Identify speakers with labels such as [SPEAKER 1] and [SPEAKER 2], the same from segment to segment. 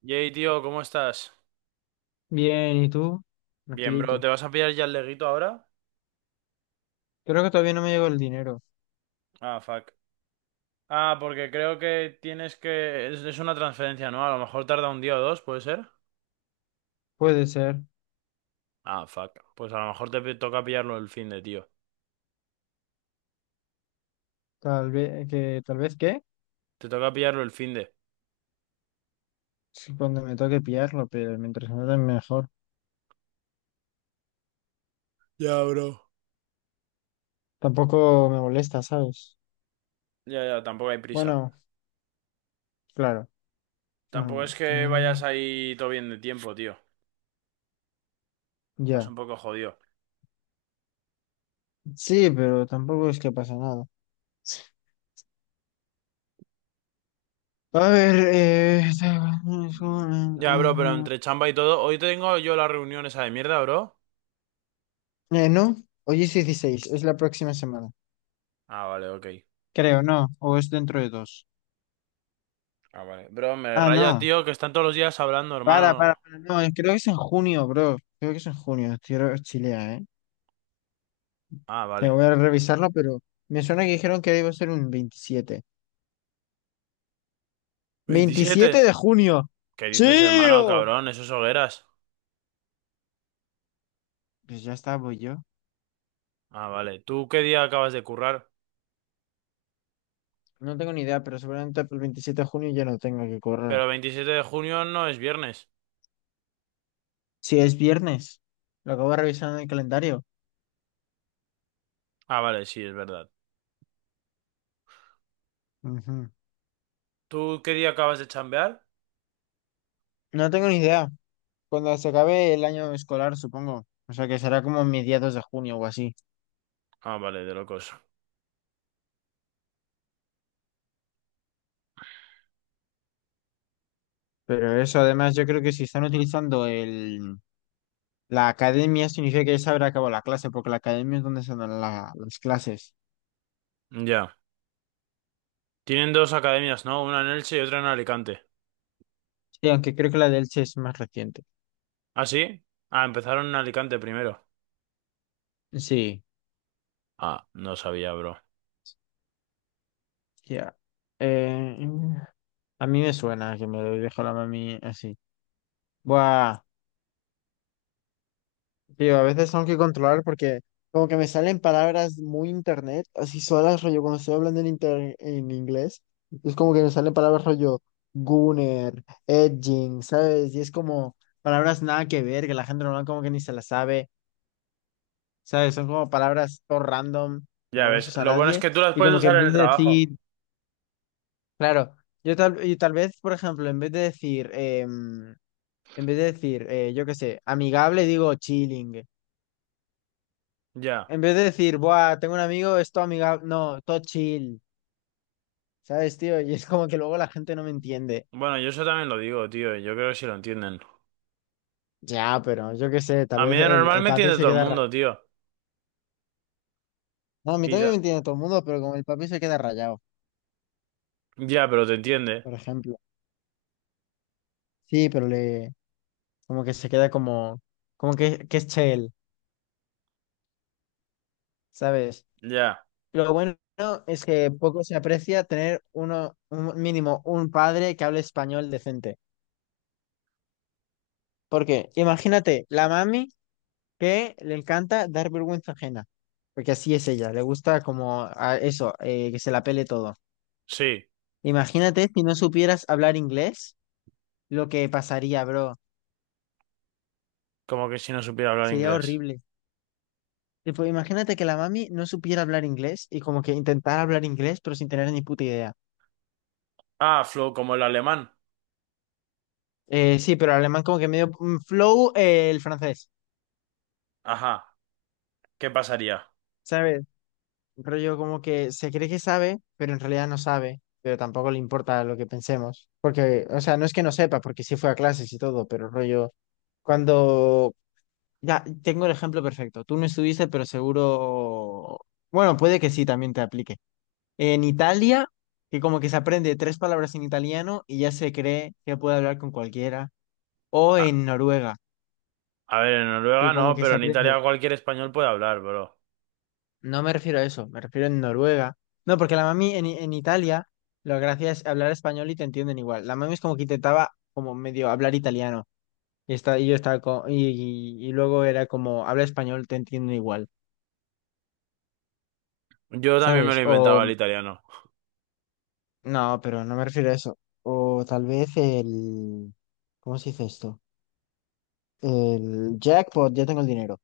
[SPEAKER 1] Yay, tío, ¿cómo estás?
[SPEAKER 2] Bien, ¿y tú?
[SPEAKER 1] Bien, bro,
[SPEAKER 2] Tranquilico.
[SPEAKER 1] ¿te vas a pillar ya el leguito ahora?
[SPEAKER 2] Creo que todavía no me llegó el dinero.
[SPEAKER 1] Ah, fuck. Ah, porque creo que tienes que... Es una transferencia, ¿no? A lo mejor tarda un día o dos, ¿puede ser?
[SPEAKER 2] Puede ser.
[SPEAKER 1] Ah, fuck. Pues a lo mejor toca pillarlo el finde, tío.
[SPEAKER 2] Tal vez que,
[SPEAKER 1] Te toca pillarlo el finde.
[SPEAKER 2] sí, cuando me toque pillarlo, pero mientras me den mejor.
[SPEAKER 1] Ya, bro.
[SPEAKER 2] Tampoco me molesta, ¿sabes?
[SPEAKER 1] Ya, ya, tampoco hay prisa.
[SPEAKER 2] Bueno, claro. Ah,
[SPEAKER 1] Tampoco es
[SPEAKER 2] ok.
[SPEAKER 1] que vayas ahí todo bien de tiempo, tío. Vas
[SPEAKER 2] Ya.
[SPEAKER 1] un poco jodido.
[SPEAKER 2] Sí, pero tampoco es que pasa nada. A ver,
[SPEAKER 1] Ya, bro, pero entre chamba y todo, hoy tengo yo la reunión esa de mierda, bro.
[SPEAKER 2] no, hoy es 16, es la próxima semana.
[SPEAKER 1] Ah, vale, ok.
[SPEAKER 2] Creo, no, o es dentro de dos.
[SPEAKER 1] Ah, vale. Bro, me
[SPEAKER 2] Ah,
[SPEAKER 1] raya,
[SPEAKER 2] no.
[SPEAKER 1] tío, que están todos los días hablando, hermano.
[SPEAKER 2] Para, no, creo que es en junio, bro. Creo que es en junio, estoy chilea, ¿eh?
[SPEAKER 1] Ah, vale.
[SPEAKER 2] Tengo que revisarlo, pero me suena que dijeron que iba a ser un veintisiete
[SPEAKER 1] 27,
[SPEAKER 2] de junio.
[SPEAKER 1] ¿qué dices, hermano,
[SPEAKER 2] ¡Chío!
[SPEAKER 1] cabrón? Esos hogueras.
[SPEAKER 2] Pues ya está, voy yo.
[SPEAKER 1] Ah, vale. ¿Tú qué día acabas de currar?
[SPEAKER 2] No tengo ni idea, pero seguramente el 27 de junio ya no tengo que correr.
[SPEAKER 1] Pero 27 de junio no es viernes.
[SPEAKER 2] Si es viernes, lo acabo de revisar en el calendario.
[SPEAKER 1] Ah, vale, sí, es verdad.
[SPEAKER 2] Ujú.
[SPEAKER 1] ¿Tú qué día acabas de chambear?
[SPEAKER 2] No tengo ni idea. Cuando se acabe el año escolar, supongo. O sea, que será como mediados de junio o así.
[SPEAKER 1] Ah, vale, de locos.
[SPEAKER 2] Pero eso, además, yo creo que si están utilizando el... La academia significa que ya se habrá acabado la clase, porque la academia es donde se dan las clases.
[SPEAKER 1] Ya. Tienen dos academias, ¿no? Una en Elche y otra en Alicante.
[SPEAKER 2] Sí, aunque creo que la del Che es más reciente.
[SPEAKER 1] ¿Ah, sí? Ah, empezaron en Alicante primero.
[SPEAKER 2] Sí,
[SPEAKER 1] Ah, no sabía, bro.
[SPEAKER 2] ya. Eh, a mí me suena que me lo dijo la mami así. Buah, tío, a veces tengo que controlar porque como que me salen palabras muy internet, así solas, rollo, cuando estoy hablando en inglés, es como que me salen palabras rollo gunner, edging, ¿sabes? Y es como palabras nada que ver, que la gente normal como que ni se las sabe. ¿Sabes? Son como palabras todo random que
[SPEAKER 1] Ya
[SPEAKER 2] no las
[SPEAKER 1] ves,
[SPEAKER 2] usa
[SPEAKER 1] lo bueno es
[SPEAKER 2] nadie.
[SPEAKER 1] que tú las
[SPEAKER 2] Y
[SPEAKER 1] puedes
[SPEAKER 2] como que en
[SPEAKER 1] usar en
[SPEAKER 2] vez
[SPEAKER 1] el
[SPEAKER 2] de decir,
[SPEAKER 1] trabajo.
[SPEAKER 2] claro, yo tal, y tal vez, por ejemplo, en vez de decir, yo qué sé, amigable, digo chilling.
[SPEAKER 1] Ya.
[SPEAKER 2] En vez de decir, buah, tengo un amigo, es todo amigable, no, todo chill, ¿sabes, tío? Y es como que luego la gente no me entiende.
[SPEAKER 1] Bueno, yo eso también lo digo, tío. Yo creo que sí lo entienden.
[SPEAKER 2] Ya, pero yo qué sé, tal
[SPEAKER 1] A
[SPEAKER 2] vez
[SPEAKER 1] mí de
[SPEAKER 2] el,
[SPEAKER 1] normal
[SPEAKER 2] el
[SPEAKER 1] me
[SPEAKER 2] papi
[SPEAKER 1] entiende
[SPEAKER 2] se
[SPEAKER 1] todo el
[SPEAKER 2] queda rayado.
[SPEAKER 1] mundo, tío.
[SPEAKER 2] No, a mí
[SPEAKER 1] Y
[SPEAKER 2] también me
[SPEAKER 1] da-
[SPEAKER 2] entiende todo el mundo, pero como el papi se queda rayado,
[SPEAKER 1] Ya, pero te entiende.
[SPEAKER 2] por ejemplo. Sí, pero le, como que se queda como, como que es chel. ¿Sabes?
[SPEAKER 1] Ya,
[SPEAKER 2] Lo bueno es que poco se aprecia tener uno, un mínimo un padre que hable español decente. Porque imagínate, la mami que le encanta dar vergüenza ajena, porque así es ella, le gusta como a eso, que se la pele todo.
[SPEAKER 1] sí,
[SPEAKER 2] Imagínate si no supieras hablar inglés, lo que pasaría, bro,
[SPEAKER 1] como que si no supiera hablar
[SPEAKER 2] sería
[SPEAKER 1] inglés.
[SPEAKER 2] horrible. Tipo, imagínate que la mami no supiera hablar inglés y como que intentara hablar inglés, pero sin tener ni puta idea.
[SPEAKER 1] Ah, flow, como el alemán.
[SPEAKER 2] Sí, pero alemán como que medio flow, el francés.
[SPEAKER 1] Ajá, ¿qué pasaría?
[SPEAKER 2] ¿Sabes? Rollo como que se cree que sabe, pero en realidad no sabe, pero tampoco le importa lo que pensemos. Porque, o sea, no es que no sepa, porque sí fue a clases y todo, pero rollo, cuando... Ya, tengo el ejemplo perfecto. Tú no estuviste, pero seguro... Bueno, puede que sí, también te aplique. En Italia, que como que se aprende tres palabras en italiano y ya se cree que puede hablar con cualquiera. O
[SPEAKER 1] A,
[SPEAKER 2] en Noruega,
[SPEAKER 1] a ver, en
[SPEAKER 2] que
[SPEAKER 1] Noruega
[SPEAKER 2] como
[SPEAKER 1] no,
[SPEAKER 2] que se
[SPEAKER 1] pero en
[SPEAKER 2] aprende
[SPEAKER 1] Italia cualquier español puede hablar, bro.
[SPEAKER 2] no me refiero a eso, me refiero en Noruega. No, porque la mami en Italia, la gracia es hablar español y te entienden igual. La mami es como que intentaba como medio hablar italiano. Y yo estaba y luego era como, habla español, te entienden igual,
[SPEAKER 1] Yo también me
[SPEAKER 2] ¿sabes?
[SPEAKER 1] lo
[SPEAKER 2] O,
[SPEAKER 1] inventaba el italiano.
[SPEAKER 2] no, pero no me refiero a eso. O tal vez el, ¿cómo se dice esto? El jackpot, ya tengo el dinero.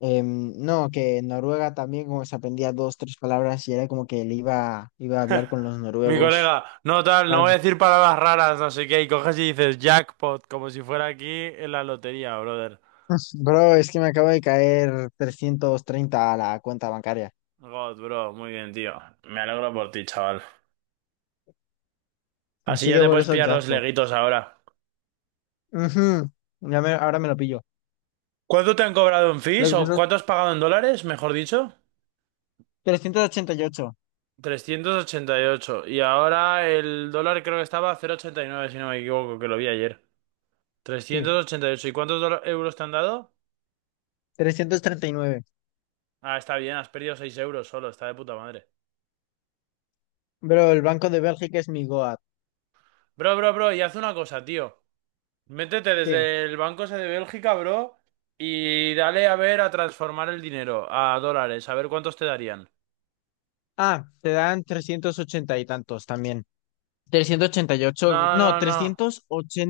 [SPEAKER 2] No, que en Noruega también como se aprendía dos, tres palabras y era como que le iba a hablar con los
[SPEAKER 1] Mi
[SPEAKER 2] noruegos.
[SPEAKER 1] colega, no tal, no voy a decir palabras raras, no sé qué, y coges y dices jackpot, como si fuera aquí en la lotería, brother.
[SPEAKER 2] Bro, es que me acaba de caer 330 a la cuenta bancaria.
[SPEAKER 1] God, bro, muy bien, tío. Me alegro por ti, chaval. Así
[SPEAKER 2] Así
[SPEAKER 1] ya
[SPEAKER 2] que
[SPEAKER 1] te
[SPEAKER 2] por
[SPEAKER 1] puedes
[SPEAKER 2] eso
[SPEAKER 1] pillar los
[SPEAKER 2] jackpot.
[SPEAKER 1] leguitos ahora.
[SPEAKER 2] Ujú, ahora me lo pillo.
[SPEAKER 1] ¿Cuánto te han cobrado en
[SPEAKER 2] Creo
[SPEAKER 1] fees
[SPEAKER 2] que
[SPEAKER 1] o
[SPEAKER 2] puso
[SPEAKER 1] cuánto has pagado en dólares, mejor dicho?
[SPEAKER 2] 388.
[SPEAKER 1] 388. Y ocho. Y ahora el dólar creo que estaba a 0,89, si no me equivoco, que lo vi ayer.
[SPEAKER 2] Sí,
[SPEAKER 1] 388. ¿Y ocho? ¿Y cuántos euros te han dado?
[SPEAKER 2] 339.
[SPEAKER 1] Ah, está bien, has perdido 6 euros solo, está de puta madre.
[SPEAKER 2] Bro, el Banco de Bélgica es mi Goat.
[SPEAKER 1] Bro, bro, bro, y haz una cosa, tío. Métete
[SPEAKER 2] ¿Qué?
[SPEAKER 1] desde el banco ese de Bélgica, bro, y dale a ver a transformar el dinero a dólares, a ver cuántos te darían.
[SPEAKER 2] Ah, te dan 380 y tantos también. 388,
[SPEAKER 1] No,
[SPEAKER 2] no,
[SPEAKER 1] no, no.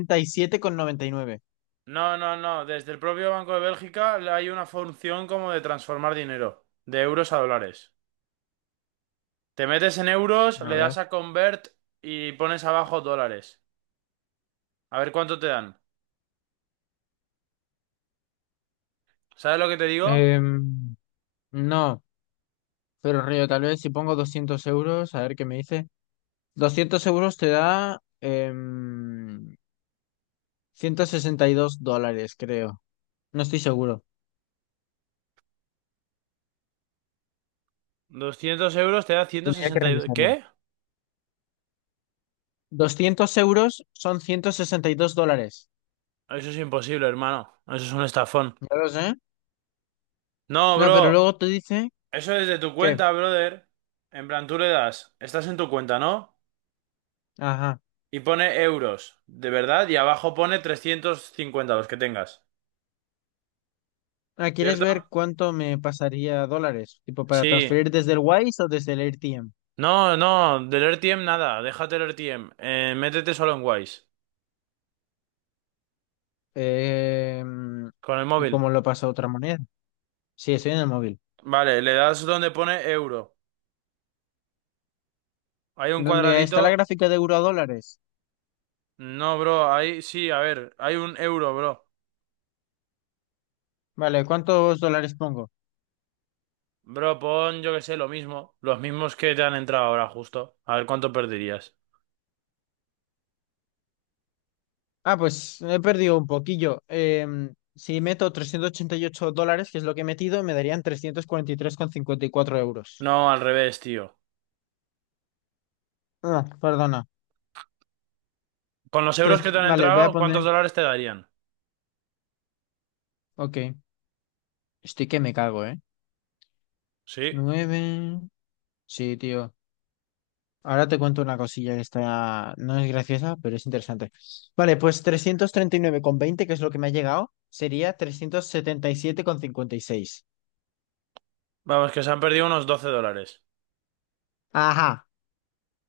[SPEAKER 2] 387,99.
[SPEAKER 1] No, no, no. Desde el propio Banco de Bélgica hay una función como de transformar dinero de euros a dólares. Te metes en euros,
[SPEAKER 2] A
[SPEAKER 1] le
[SPEAKER 2] ver.
[SPEAKER 1] das a convert y pones abajo dólares. A ver cuánto te dan. ¿Sabes lo que te digo?
[SPEAKER 2] Em, no, pero Río, tal vez si pongo 200 euros, a ver qué me dice. 200 € te da $162, creo. No estoy seguro.
[SPEAKER 1] 200 euros te da
[SPEAKER 2] Tendría que
[SPEAKER 1] 162...
[SPEAKER 2] revisarlo.
[SPEAKER 1] ¿Qué?
[SPEAKER 2] 200 € son $162.
[SPEAKER 1] Eso es imposible, hermano. Eso es un estafón.
[SPEAKER 2] Ya lo sé.
[SPEAKER 1] No,
[SPEAKER 2] No, pero
[SPEAKER 1] bro.
[SPEAKER 2] luego te dice
[SPEAKER 1] Eso es de tu
[SPEAKER 2] que...
[SPEAKER 1] cuenta, brother. En plan, tú le das. Estás en tu cuenta, ¿no?
[SPEAKER 2] Ajá.
[SPEAKER 1] Y pone euros, de verdad. Y abajo pone 350 los que tengas.
[SPEAKER 2] Ah, ¿quieres
[SPEAKER 1] ¿Cierto?
[SPEAKER 2] ver cuánto me pasaría dólares? Tipo, para
[SPEAKER 1] Sí.
[SPEAKER 2] transferir desde el Wise o desde el AirTM.
[SPEAKER 1] No, no. Del RTM nada. Déjate el RTM. Métete solo en Wise.
[SPEAKER 2] Em,
[SPEAKER 1] Con el
[SPEAKER 2] ¿y
[SPEAKER 1] móvil.
[SPEAKER 2] cómo lo pasa a otra moneda? Sí, estoy en el móvil.
[SPEAKER 1] Vale, le das donde pone euro. Hay un
[SPEAKER 2] ¿Dónde está la
[SPEAKER 1] cuadradito.
[SPEAKER 2] gráfica de euro a dólares?
[SPEAKER 1] No, bro, ahí sí, a ver, hay un euro, bro.
[SPEAKER 2] Vale, ¿cuántos dólares pongo?
[SPEAKER 1] Bro, pon, yo que sé, lo mismo. Los mismos que te han entrado ahora, justo. A ver cuánto perderías.
[SPEAKER 2] Ah, pues he perdido un poquillo. Si meto $388, que es lo que he metido, me darían trescientos cuarenta y tres coma cincuenta y cuatro euros.
[SPEAKER 1] No, al revés, tío.
[SPEAKER 2] Ah, perdona.
[SPEAKER 1] Con los euros
[SPEAKER 2] Tres,
[SPEAKER 1] que te han
[SPEAKER 2] vale, voy a
[SPEAKER 1] entrado,
[SPEAKER 2] poner.
[SPEAKER 1] ¿cuántos dólares te darían?
[SPEAKER 2] Ok. Estoy que me cago, ¿eh?
[SPEAKER 1] Sí.
[SPEAKER 2] Nueve. Sí, tío. Ahora te cuento una cosilla que está. No es graciosa, pero es interesante. Vale, pues 339,20, que es lo que me ha llegado, sería trescientos setenta y siete coma cincuenta y seis.
[SPEAKER 1] Vamos, que se han perdido unos 12 dólares.
[SPEAKER 2] Ajá.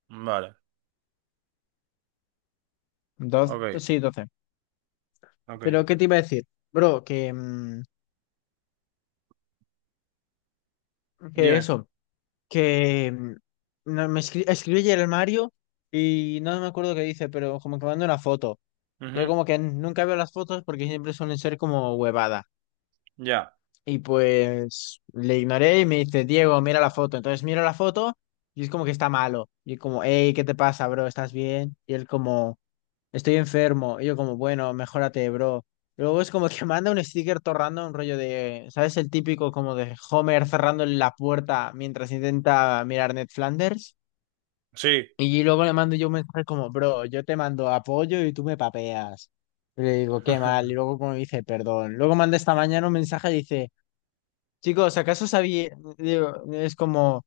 [SPEAKER 1] Vale, ok,
[SPEAKER 2] Sí, 12.
[SPEAKER 1] ok.
[SPEAKER 2] Pero, ¿qué te iba a decir? Bro, que. Mm, Que
[SPEAKER 1] Dime.
[SPEAKER 2] eso, que mm, no, me escribió ayer el Mario y no me acuerdo qué dice, pero como que manda una foto. Yo
[SPEAKER 1] Ujú,
[SPEAKER 2] como que nunca veo las fotos porque siempre suelen ser como huevada.
[SPEAKER 1] ya,
[SPEAKER 2] Y pues le ignoré y me dice, Diego, mira la foto. Entonces miro la foto y es como que está malo. Y como, hey, ¿qué te pasa, bro? ¿Estás bien? Y él como, estoy enfermo. Y yo como, bueno, mejórate, bro. Luego es como que manda un sticker torrando un rollo de, ¿sabes? El típico como de Homer cerrando la puerta mientras intenta mirar Ned Flanders.
[SPEAKER 1] sí.
[SPEAKER 2] Y luego le mando yo un mensaje como, bro, yo te mando apoyo y tú me papeas. Y le digo, qué mal. Y luego como dice, perdón. Luego manda esta mañana un mensaje y dice, chicos, ¿acaso sabía? Digo, es como,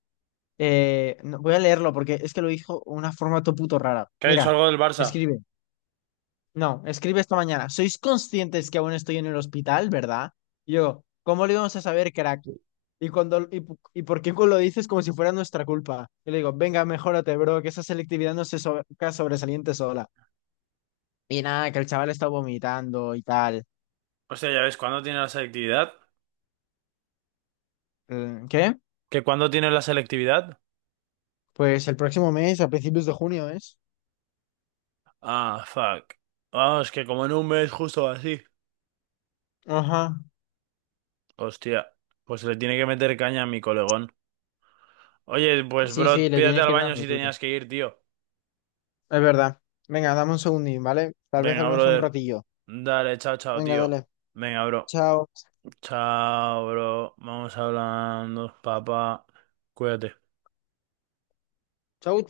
[SPEAKER 2] voy a leerlo porque es que lo dijo de una forma todo puto rara.
[SPEAKER 1] ¿Qué ha dicho
[SPEAKER 2] Mira,
[SPEAKER 1] algo del Barça?
[SPEAKER 2] escribe. No, escribe esta mañana. ¿Sois conscientes que aún estoy en el hospital, verdad? Y yo, ¿cómo lo íbamos a saber, crack? Y por qué lo dices como si fuera nuestra culpa. Y le digo, venga, mejórate, bro, que esa selectividad no se sobresalía sobresaliente sola. Y nada, que el chaval está vomitando y tal.
[SPEAKER 1] Hostia, ya ves, ¿cuándo tiene la selectividad?
[SPEAKER 2] Mm, ¿qué?
[SPEAKER 1] ¿Que cuándo tiene la selectividad?
[SPEAKER 2] Pues el próximo mes, a principios de junio, ¿es?
[SPEAKER 1] Ah, fuck. Ah, es que como en un mes justo así.
[SPEAKER 2] Ajá.
[SPEAKER 1] Hostia, pues se le tiene que meter caña a mi colegón. Oye, pues
[SPEAKER 2] Sí, sí,
[SPEAKER 1] bro,
[SPEAKER 2] le
[SPEAKER 1] pídate
[SPEAKER 2] tiene que
[SPEAKER 1] al
[SPEAKER 2] ir
[SPEAKER 1] baño
[SPEAKER 2] dando
[SPEAKER 1] si
[SPEAKER 2] duro.
[SPEAKER 1] tenías que ir, tío.
[SPEAKER 2] Es verdad. Venga, dame un segundín, ¿vale? Tal vez
[SPEAKER 1] Venga,
[SPEAKER 2] hablamos un
[SPEAKER 1] brother.
[SPEAKER 2] ratillo.
[SPEAKER 1] Dale, chao, chao,
[SPEAKER 2] Venga,
[SPEAKER 1] tío.
[SPEAKER 2] dale.
[SPEAKER 1] Venga, bro.
[SPEAKER 2] Chao.
[SPEAKER 1] Chao, bro. Vamos hablando, papá. Cuídate.
[SPEAKER 2] Chao.